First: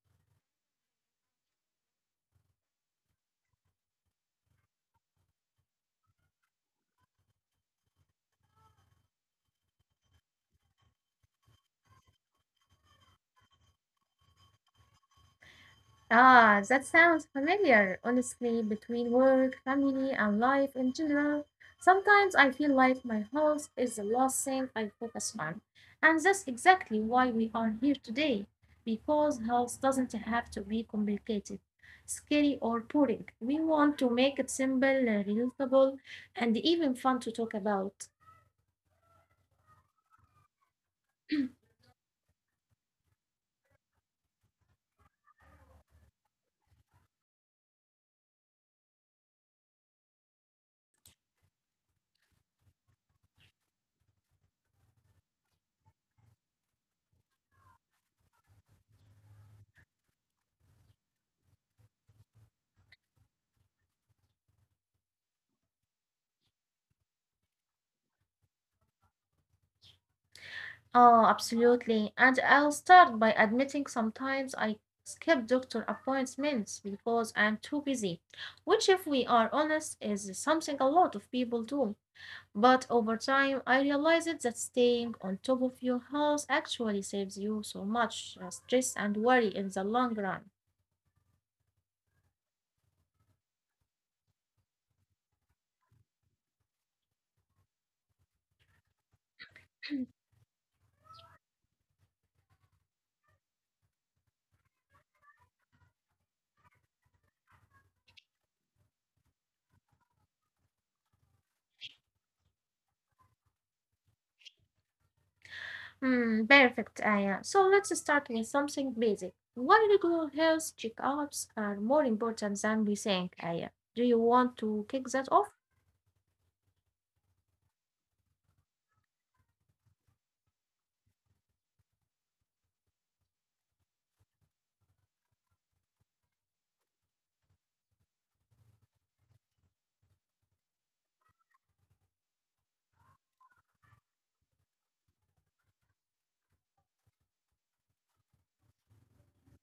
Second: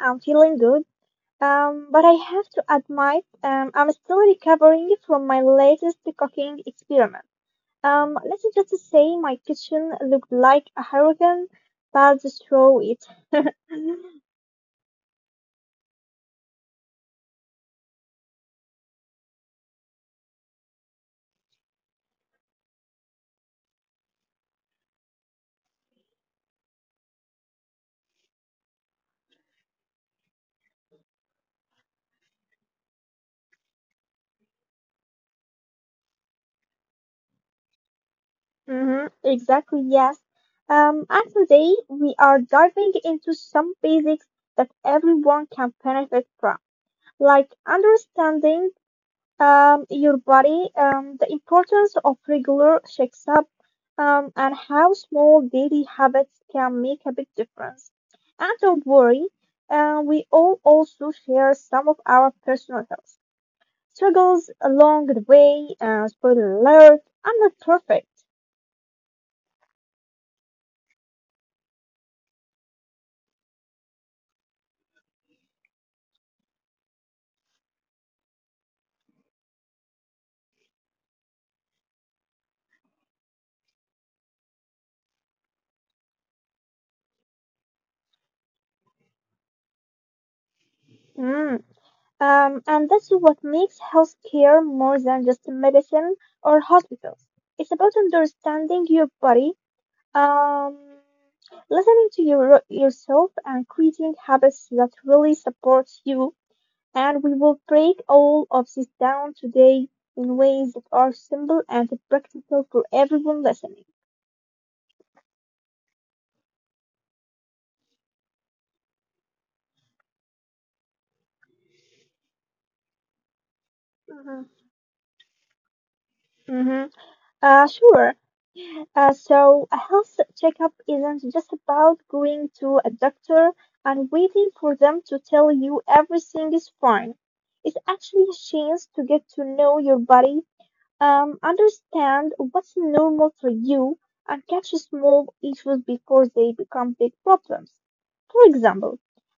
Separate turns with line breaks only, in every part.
I'm feeling good. But I have to admit, I'm still recovering from my latest cooking experiment. Let's just say my kitchen looked like a hurricane that destroyed it.
Ah, that sounds familiar. Honestly, between work, family, and life in general, sometimes I feel like my health is the last thing I focus on. And that's exactly why we are here today, because health doesn't have to be complicated, scary, or boring. We want to make it simple, relatable, and even fun to talk about.
Mm-hmm, exactly, yes. And today we are diving into some basics that everyone can benefit from, like understanding your body, the importance of regular checkup, and how small daily habits can make a big difference. And don't worry, we all also share some of our personal health struggles along the way. Spoiler alert, I'm not perfect.
Oh, absolutely. And I'll start by admitting sometimes I skip doctor appointments because I'm too busy, which, if we are honest, is something a lot of people do. But over time, I realized that staying on top of your health actually saves you so much stress and worry in the long run.
Mm. And that's what makes healthcare more than just medicine or hospitals. It's about understanding your body. Um, Listening to yourself and creating habits that really support you. And we will break all of this down today in ways that are simple and practical for everyone listening.
Hmm, perfect, Aya. So let's start with something basic. Why regular health checkups are more important than we think, Aya? Do you want
hmm
to kick that off?
hmm sure. So a health checkup isn't just about going to a doctor and waiting for them to tell you everything is fine. It's actually a chance to get to know your body. Understand what's normal for you and catch small issues before they become big problems. For example,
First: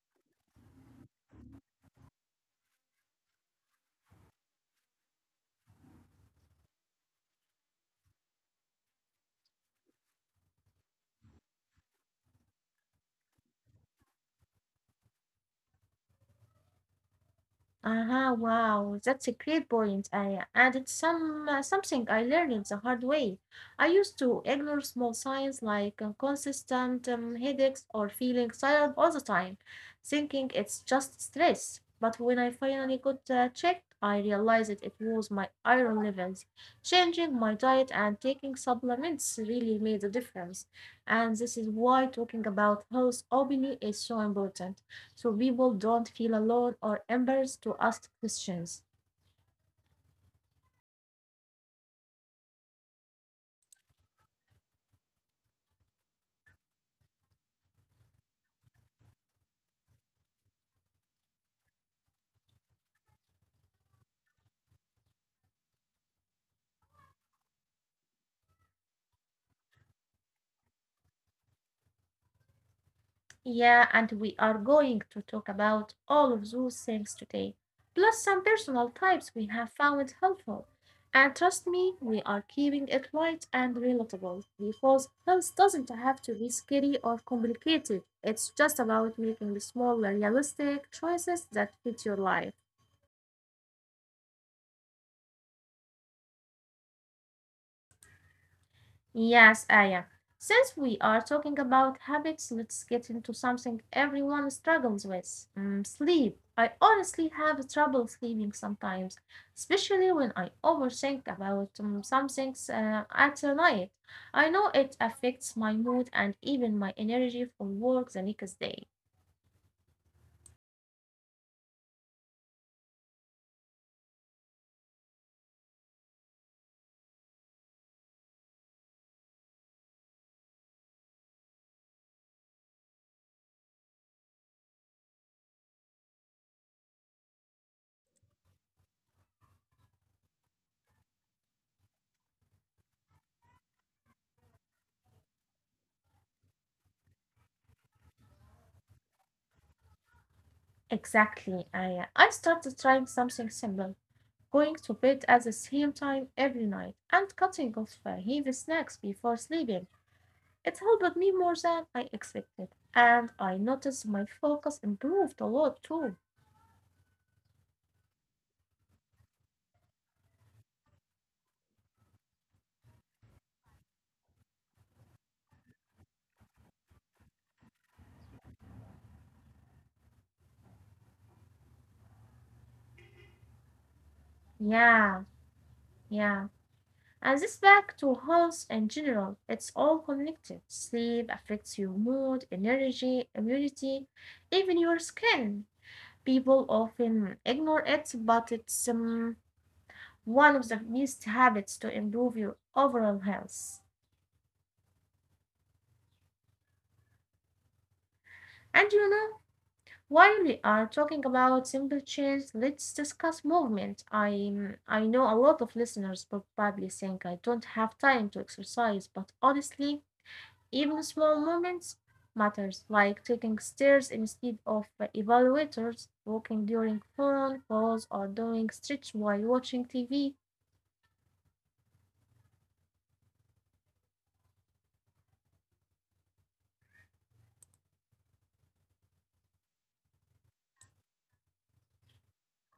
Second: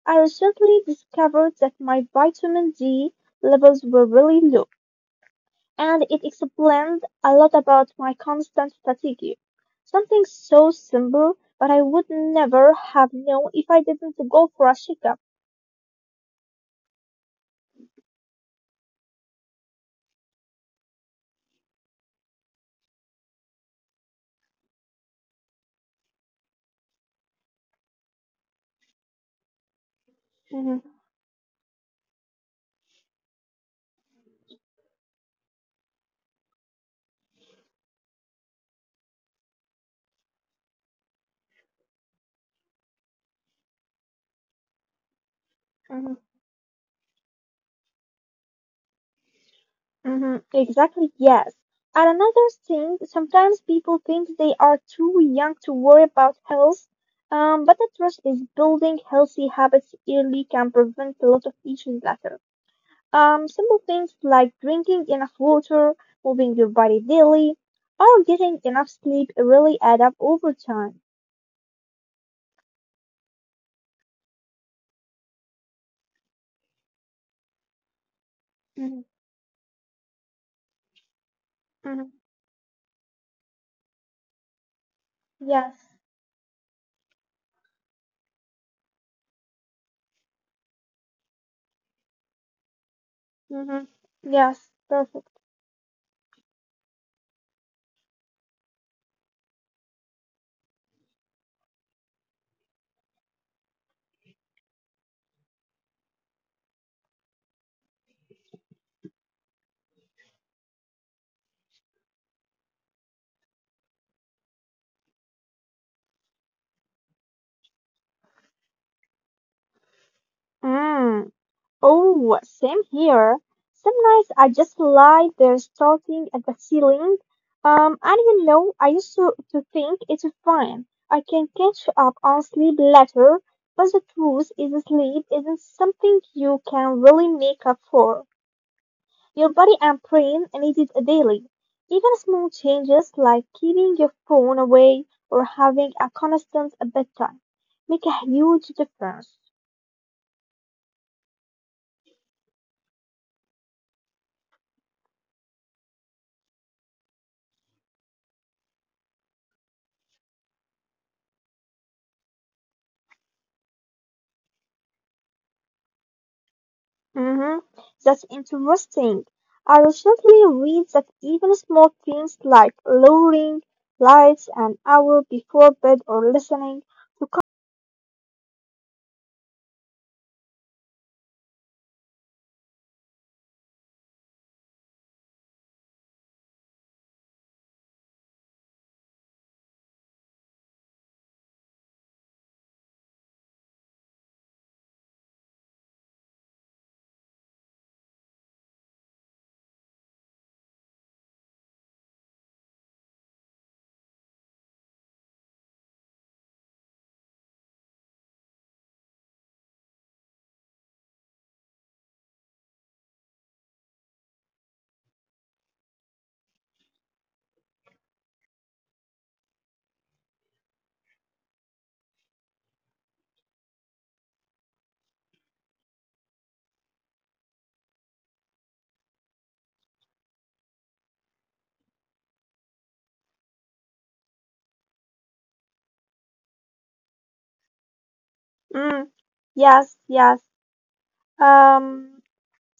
I recently discovered that my vitamin D levels were really low, and it explained a lot about my constant fatigue. Something so simple, but I would never have known if I didn't go for a checkup.
Aha, wow, that's a great point, Aya. And it's something I learned the hard way. I used to ignore small signs like consistent headaches or feeling tired all the time, thinking it's
Mhm,
just stress. But when I finally got checked, I realized it was my iron levels. Changing my diet and taking supplements really made a difference. And this is why talking about health openly is so important so people don't feel
mhm.
alone or embarrassed to ask questions.
Hmm. Exactly, yes. And another thing, sometimes people think they are too young to worry about health, but the truth is building healthy habits early can prevent a lot of issues later. Simple things like drinking enough water, moving your body daily, or getting enough sleep really add up over time.
Yeah, and we are going to talk about all of those things today, plus some personal
hmm
types we have found helpful. And trust me, we
hmm
are keeping it light and relatable because health doesn't
Yes.
have to be scary or complicated. It's just about making small, realistic choices that fit your life.
hmm Yes, perfect.
Yes, Aya. Since we are talking about habits, let's get into something everyone struggles with sleep. I honestly have trouble sleeping sometimes, especially when I overthink about some things at night. I know it affects my mood and even my energy for work the next day.
Mm. Oh, same here. Some nights I just lie there starting at the ceiling. And you know, I used to think it's fine. I can catch up on sleep later, but the truth is sleep isn't something you can really make up for. Your body and brain need it daily. Even small changes like keeping your phone away or having a constant bedtime make a huge difference.
Exactly, Aya. I started trying something simple, going to bed at the same time every night and cutting off heavy snacks before sleeping. It helped me more than I expected, and I noticed my focus improved a lot too.
Hmm. That's interesting. I recently read that even small things like lowering lights an hour before bed or listening.
Yeah, yeah. And this back to health in general, it's all connected. Sleep affects your mood, energy, immunity, even your skin. People often ignore it, but it's one of the best habits to improve your overall health. And you know, while we are talking about simple change, let's discuss movement. I know a lot of listeners probably think I don't have time to exercise, but honestly, even small movements matters, like taking stairs instead of elevators, walking during phone calls, or doing stretch while watching TV.
Mm, yes, yes. Um,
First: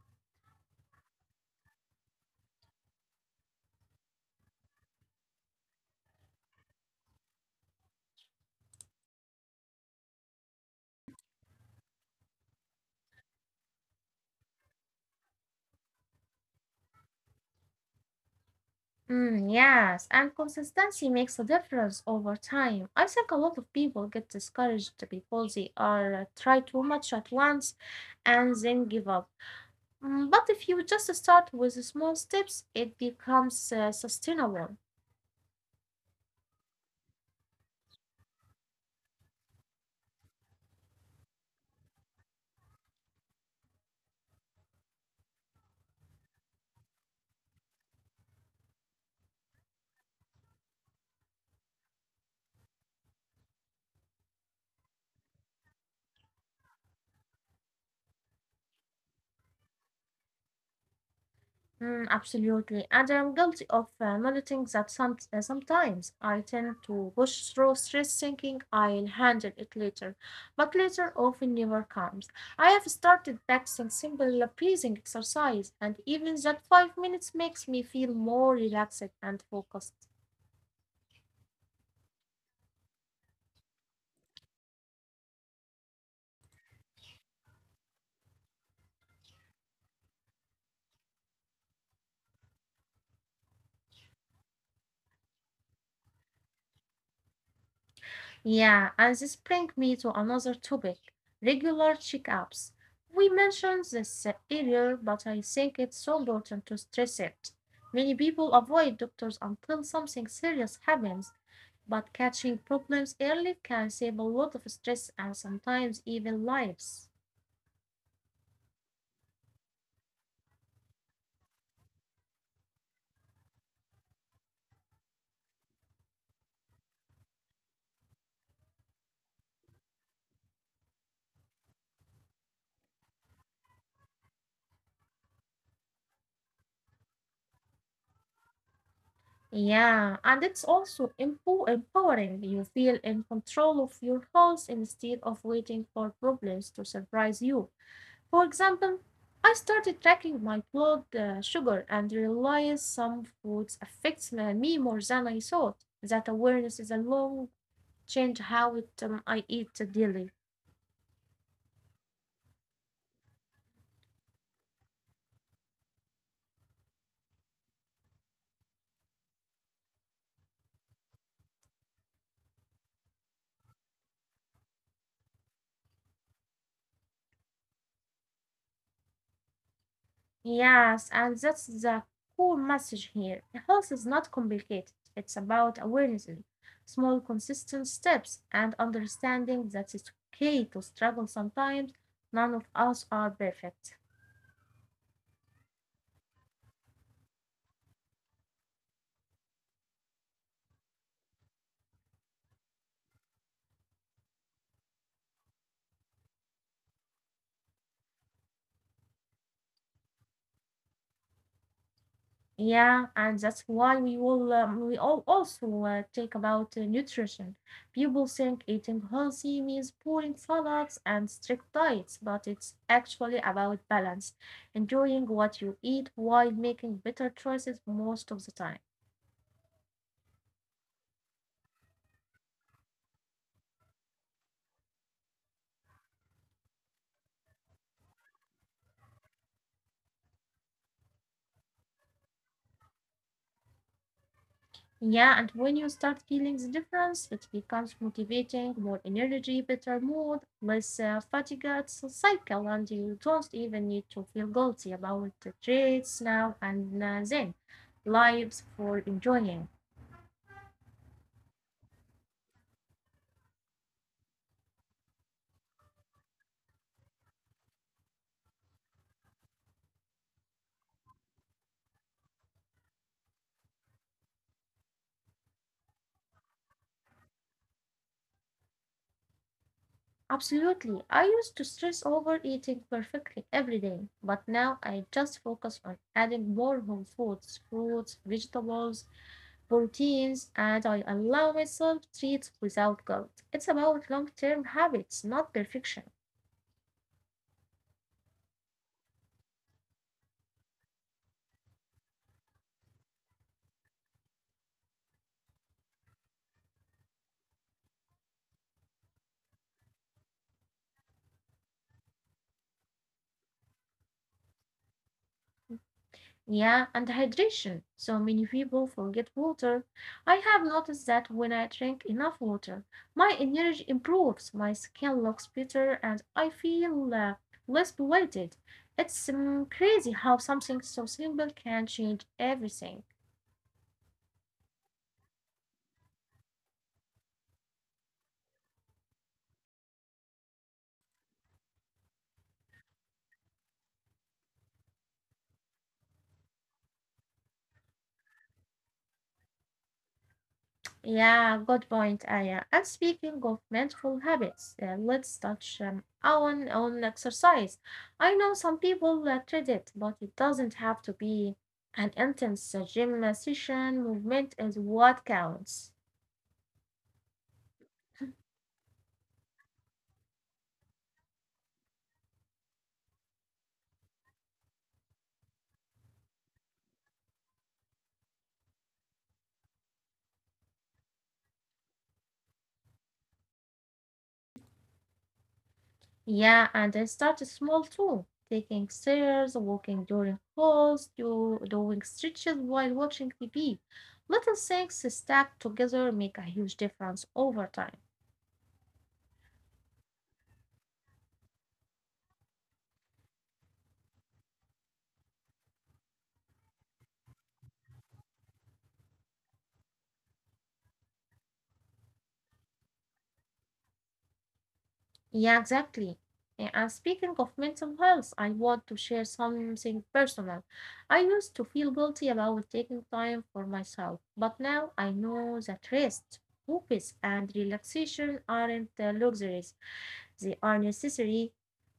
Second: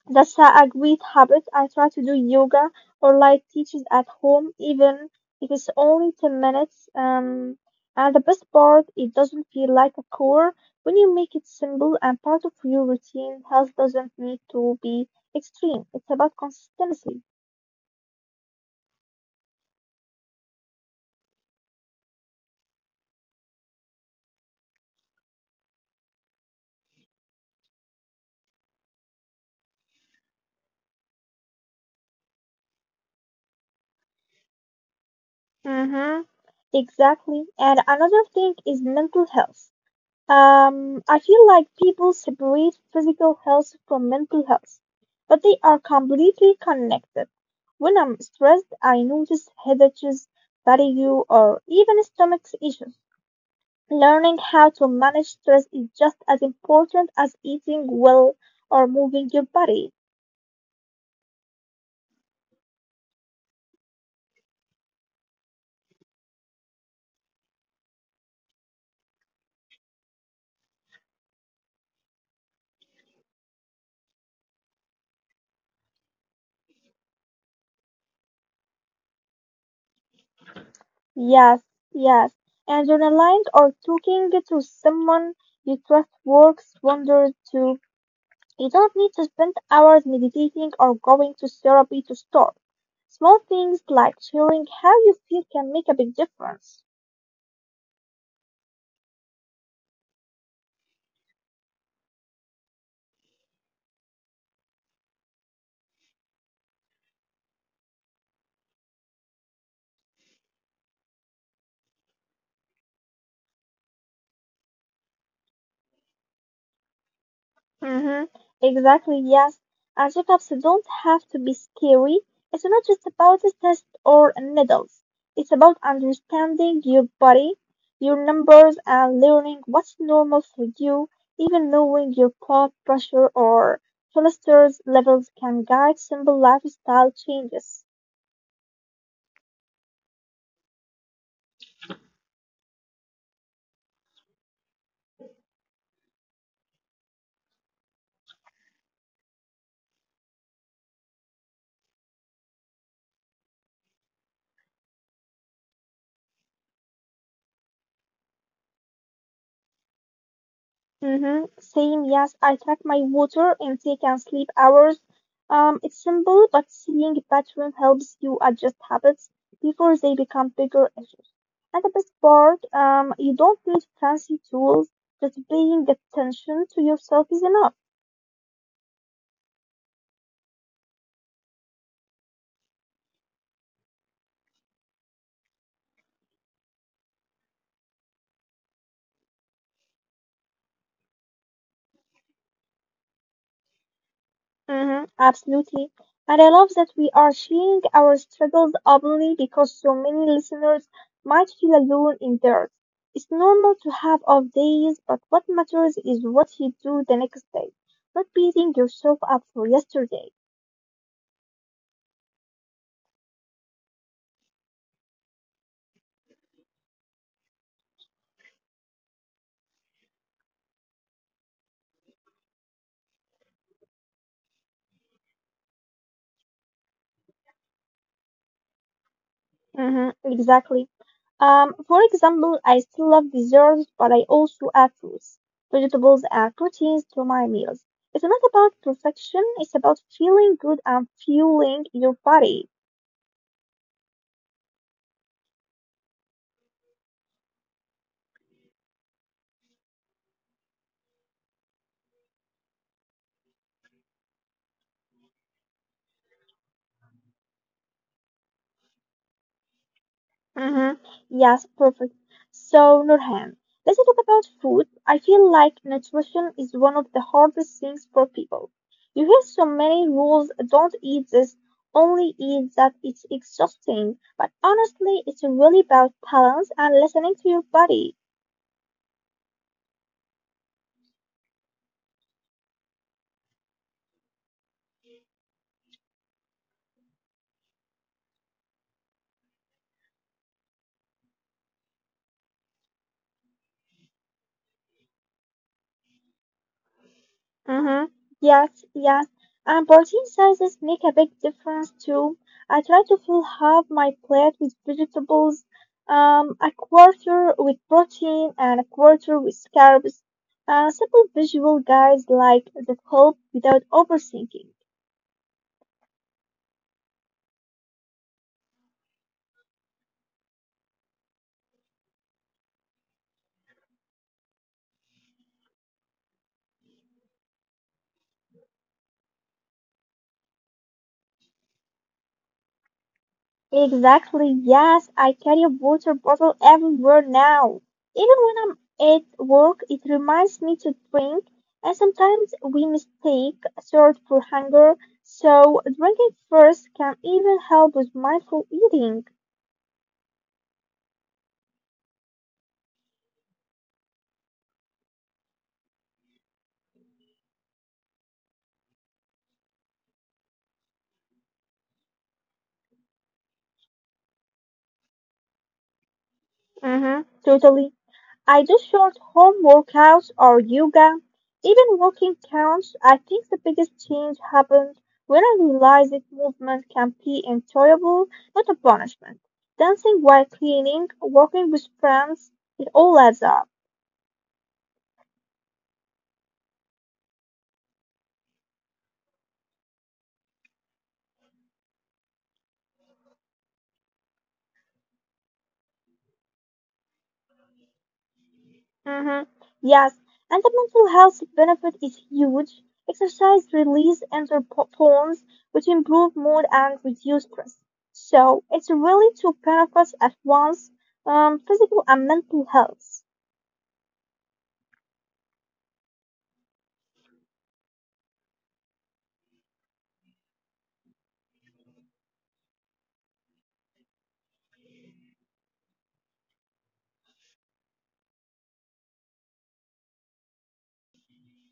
that's a great habit. I try to do yoga or light teachers at home, even if it's only 10 minutes. And the best part, it doesn't feel like a chore. When you make it simple and part of your routine, health doesn't need to be extreme. It's about consistency.
Mm, yes, and consistency makes a difference over time. I think a lot of people get discouraged because they are try too much at once and then give up. Mm, but if you just start with small steps, it becomes sustainable.
Mm-hmm. Exactly. And another thing is mental health. I feel like people separate physical health from mental health, but they are completely connected. When I'm stressed, I notice headaches, fatigue, or even stomach issues. Learning how to manage stress is just as important as eating well or moving your body.
Mm, absolutely. And I'm guilty of noting that sometimes I tend to push through stress thinking I'll handle it later, but later often never comes. I have started practicing simple breathing exercise, and even that 5 minutes makes me feel more relaxed and focused.
Yes, yes. And journaling or talking to someone you trust works wonders too. You don't need to spend hours meditating or going to therapy to start. Small things like sharing how you feel can make a big difference.
Yeah, and this brings me to another topic regular checkups. We mentioned this earlier, but I think it's so important to stress it. Many people avoid doctors until something serious happens, but catching problems early can save a lot of stress and sometimes even lives.
Mm-hmm. Exactly, yes. And checkups don't have to be scary. It's not just about a test or needles. It's about understanding your body, your numbers, and learning what's normal for you. Even knowing your blood pressure or cholesterol levels can guide simple lifestyle changes.
Yeah, and it's also empowering. You feel in control of your health instead of waiting for problems to surprise you. For example, I started tracking my blood sugar and realized some foods affects me more than I thought. That awareness is a long change how I eat daily.
Mm-hmm. Same, yes. I track my water intake and sleep hours. It's simple, but seeing a pattern helps you adjust habits before they become bigger issues. And the best part, you don't need fancy tools. Just paying attention to yourself is enough.
Yes, and that's the core message here. Health is not complicated. It's about awareness, small consistent steps, and understanding that it's okay to struggle sometimes. None of us are perfect.
Mhm, absolutely. And I love that we are sharing our struggles openly because so many listeners might feel alone in theirs. It's normal to have off days, but what matters is what you do the next day, not beating yourself up for yesterday.
Yeah, and that's why we all also talk about nutrition. People think eating healthy means boring salads and strict diets, but it's actually about balance, enjoying what you eat while making better choices most of the time.
Hmm, exactly. For example, I still love desserts, but I also add fruits, vegetables, and proteins to my meals. It's not about perfection, it's about feeling good and fueling your body.
Yeah, and when you start feeling the difference, it becomes motivating, more energy, better mood, less fatigue it's a cycle, and you don't even need to feel guilty about the traits now and then. Lives for enjoying.
Mm-hmm. Yes, perfect. So, Nurhan, let's talk about food. I feel like nutrition is one of the hardest things for people. You hear so many rules, don't eat this, only eat that. It's exhausting. But honestly, it's really about balance and listening to your body.
Absolutely. I used to stress over eating perfectly every day, but now I just focus on adding more whole foods, fruits, vegetables, proteins, and I allow myself treats without guilt. It's about long term habits, not perfection.
Mm-hmm. Yes, yes. And protein sizes make a big difference too. I try to fill half my plate with vegetables, a quarter with protein, and a quarter with carbs. Simple visual guides like that help without overthinking.
Yeah, and hydration. So many people forget water. I have noticed that when I drink enough water, my energy improves, my skin looks better, and I feel less bloated. It's crazy how something so simple can change everything.
Exactly, yes. I carry a water bottle everywhere now. Even when I'm at work, it reminds me to drink, and sometimes we mistake thirst for hunger, so drinking first can even help with mindful eating.
Yeah, good point, Aya. And speaking of mindful habits, let's touch on exercise. I know some people treat it, but it doesn't have to be an intense gym session. Movement is what counts.
Mm-hmm. Totally. I do short home workouts or yoga. Even walking counts. I think the biggest change happened when I realized that movement can be enjoyable, not a punishment. Dancing while cleaning, walking with friends, it all adds up.
Yeah, and I start small too, taking stairs, walking during calls, doing stretches while watching TV. Little things stacked together make a huge difference over time.
Hmm. Yes, and the mental health benefit is huge. Exercise release endorphins, which improve mood and reduce stress. So it's really two benefits at once, physical and mental health.
Yeah, exactly. And speaking of mental health, I want to share something personal. I used to feel guilty about taking time for myself, but now I know that rest, focus, and relaxation aren't luxuries, they are necessary.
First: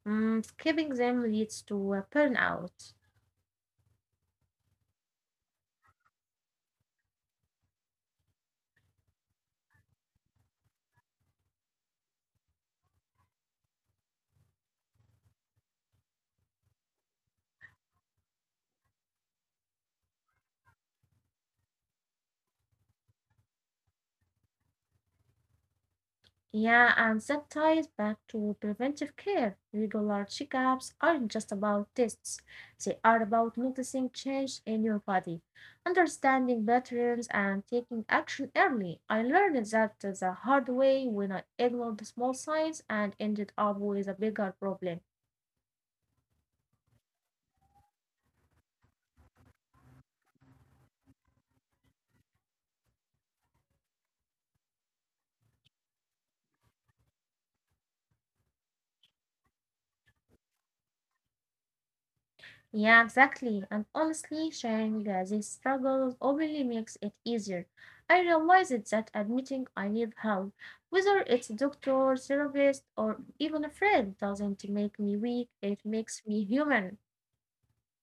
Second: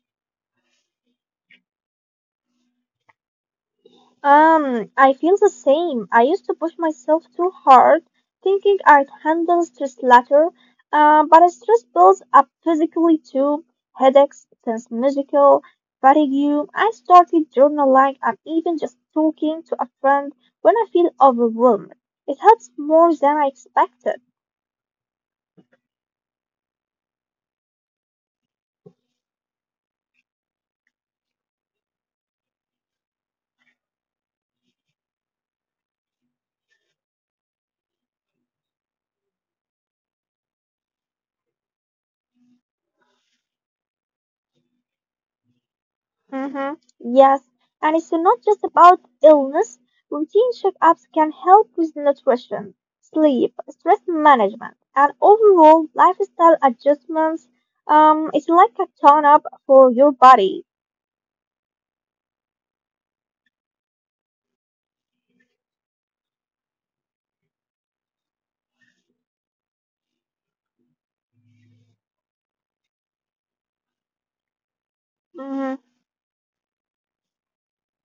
Mm, skipping them leads to burnout.
I feel the same. I used to push myself too hard, thinking I'd handle stress later, but stress builds up physically too. Headaches, tense musical, fatigue. I started journaling and even just talking to a friend when I feel overwhelmed. It helps more than I expected.
Yeah, and that ties back to preventive care. Regular checkups aren't just about tests, they are about noticing change in your body, understanding patterns, and taking action early. I learned that the hard way when I ignored the small signs and ended up with a bigger problem.
Hmm. Yes, and it's not just about illness. Routine checkups can help with nutrition, sleep, stress management, and overall lifestyle adjustments. It's like a tone up for your body.
Yeah, exactly. And honestly, sharing these struggles openly makes it easier. I realized that admitting I need help, whether it's a doctor, therapist, or even a friend, doesn't make me weak.
Mm-hmm.
It makes me human.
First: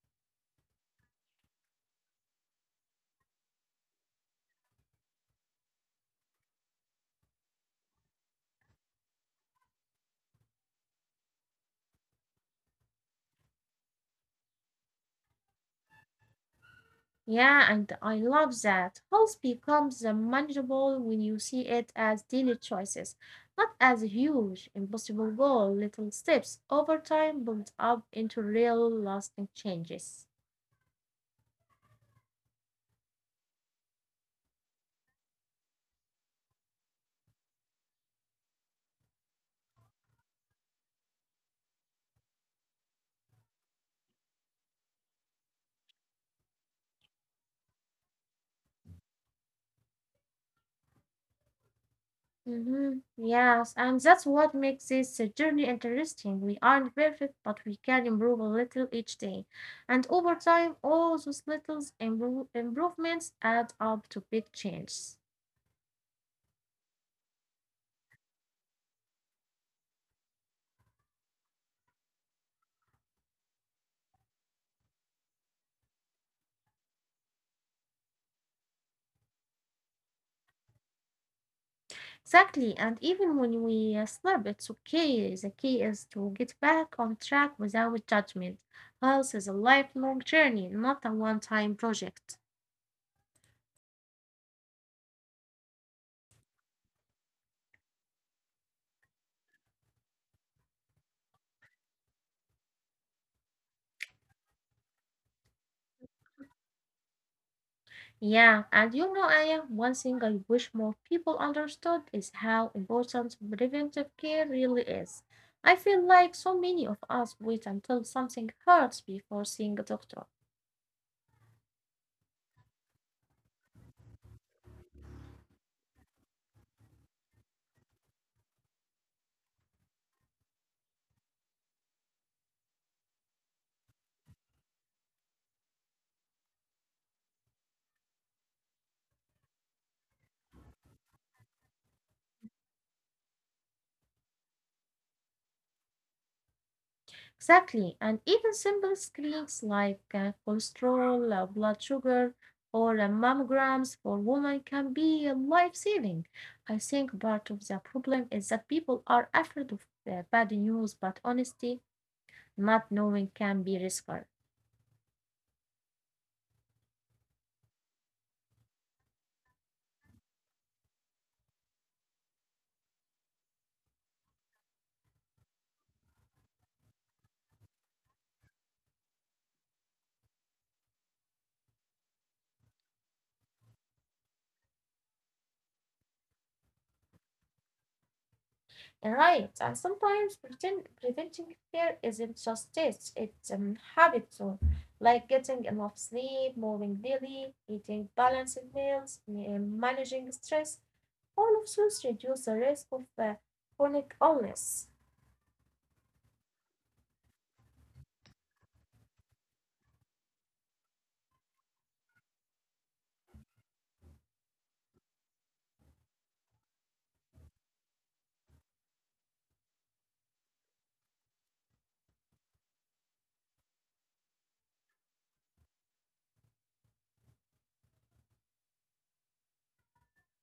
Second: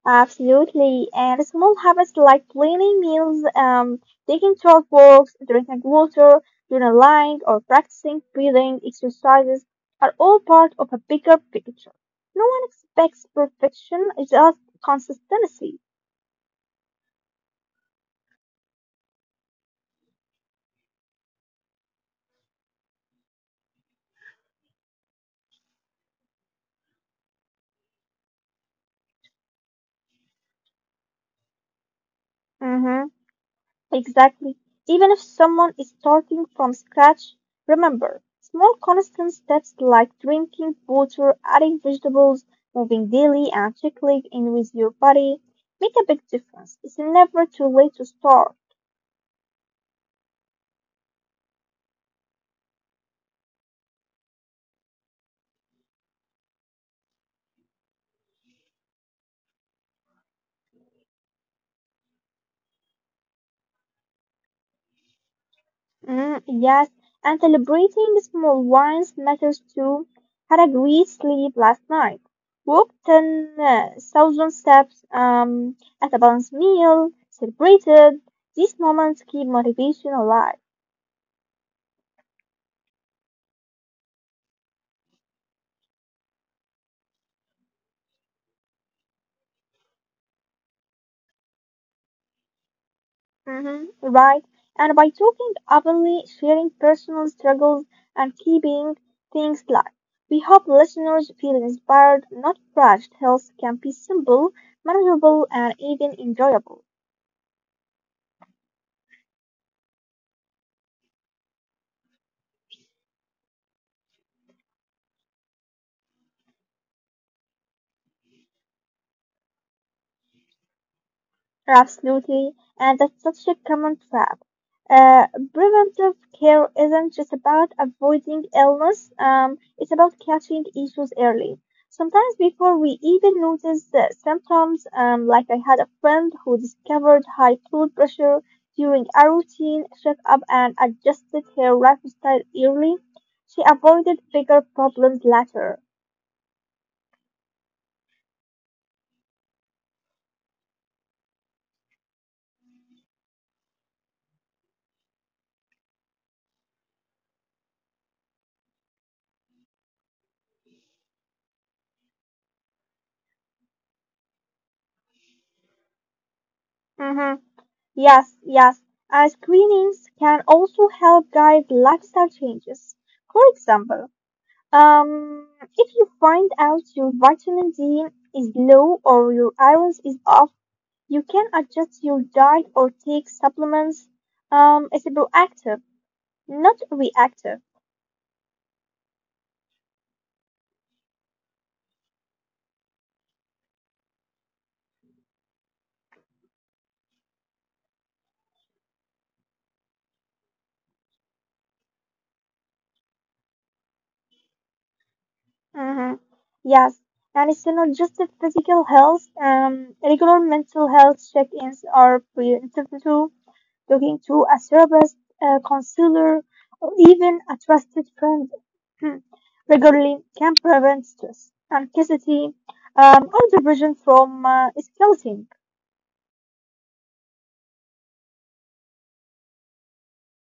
Absolutely. And small habits like planning meals, taking short walks, drinking water, journaling, or practicing breathing exercises are all part of a bigger picture. No one expects perfection, just consistency.
Yeah, and I love that. Health becomes manageable when you see it as daily choices, not as a huge, impossible goal. Little steps over time build up into real lasting changes.
Mhm. Exactly. Even if someone is starting from scratch, remember small constant steps like drinking water, adding vegetables, moving daily, and checking in with your body make a big difference. It's never too late to start.
Mm-hmm. Yes, and that's what makes this journey interesting. We aren't perfect, but we can improve a little each day. And over time, all those little improvements add up to big changes.
Mm, yes, and celebrating small wins matters too. Had a great sleep last night. Walked 10,000 steps at a balanced meal, celebrated. These moments keep motivation alive.
Exactly, and even when we slip, it's okay. The key is to get back on track without judgment. Health is a lifelong journey, not a one-time project.
Hmm, right. And by talking openly, sharing personal struggles, and keeping things light, we hope listeners feel inspired, not crushed. Health can be simple, manageable, and even enjoyable.
Yeah, and you know, Aya, one thing I wish more people understood is how important preventive care really is. I feel like so many of us wait until something hurts before seeing a doctor.
Absolutely, and that's such a common trap. Uh, preventive care isn't just about avoiding illness, it's about catching issues early. Sometimes before we even notice the symptoms, like I had a friend who discovered high blood pressure during a routine checkup and adjusted her lifestyle early. She avoided bigger problems later.
Exactly, and even simple screens like cholesterol, blood sugar, or mammograms for women can be life saving. I think part of the problem is that people are afraid of bad news, but honestly, not knowing can be risky.
Mhm. Yes, yes, and screenings can also help guide lifestyle changes. For example, um, if you find out your vitamin D is low or your iron is off, you can adjust your diet or take supplements. It's proactive, not reactive.
Right, and sometimes pretend preventing fear isn't just tests, it's habits too, like getting enough sleep, moving daily, eating balanced meals, managing stress. All of those reduce the risk of chronic illness.
Mhm. Yes, and it's not just the physical health. Regular mental health check-ins are preventive too. Talking to a therapist, a counselor, or even a trusted friend, hmm, regularly can prevent stress, anxiety, or depression from escalating.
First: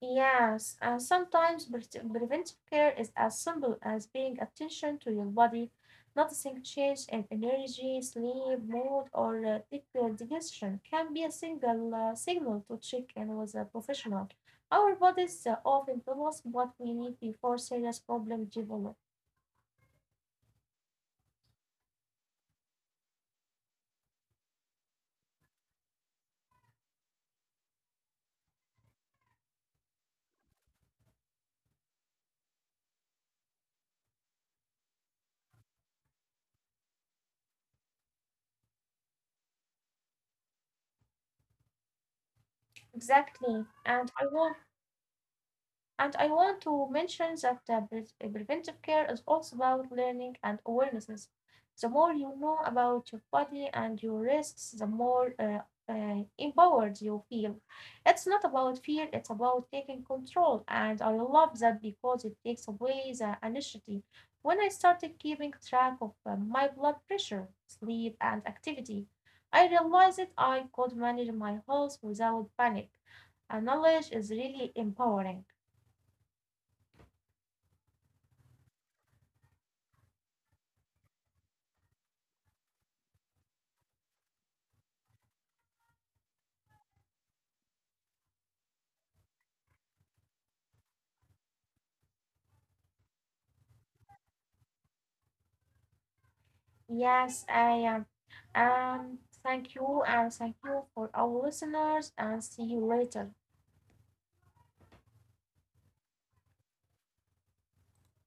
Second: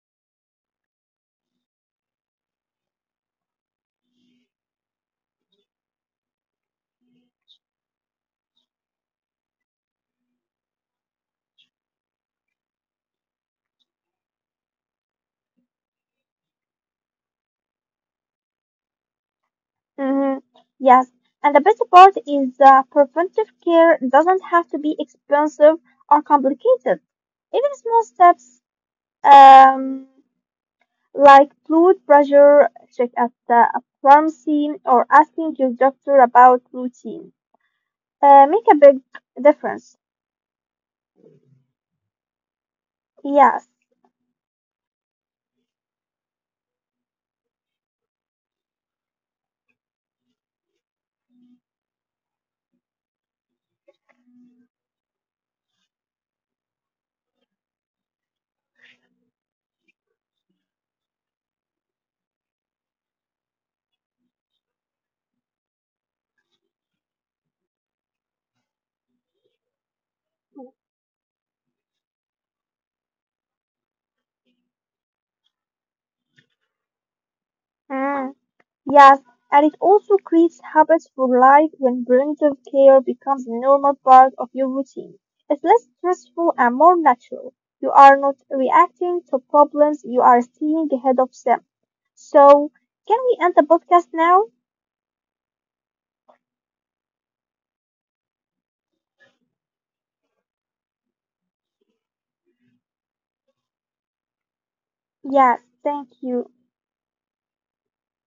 Yes, and sometimes preventive care is as simple as paying attention to your body, noticing change in energy, sleep, mood, or digestion can be a single signal to check in with a professional. Our bodies often tell us what we need before serious problems develop.
Mhm. Yes, and the best part is preventive care doesn't have to be expensive or complicated. Even small steps um, like blood pressure, check at a pharmacy, or asking your doctor about routine make a big difference. Yes,
Exactly, and I hope and I want to mention that preventive care is also about learning and awarenesses. The more you know about your body and your risks, the more empowered you feel. It's not about fear, it's about taking control. And I love that because it takes away the anxiety. When I started keeping track of my blood pressure, sleep, and activity, I realized that I could manage my health without panic. And knowledge is really empowering.
mm, yes, and it also creates habits for life when preventive care becomes a normal part of your routine. It's less stressful and more natural. You are not reacting to problems, you are seeing ahead of them. So, can we end the podcast now?
Yes, I am. Thank you, and thank you for our listeners, and see you later.
Yes, thank you.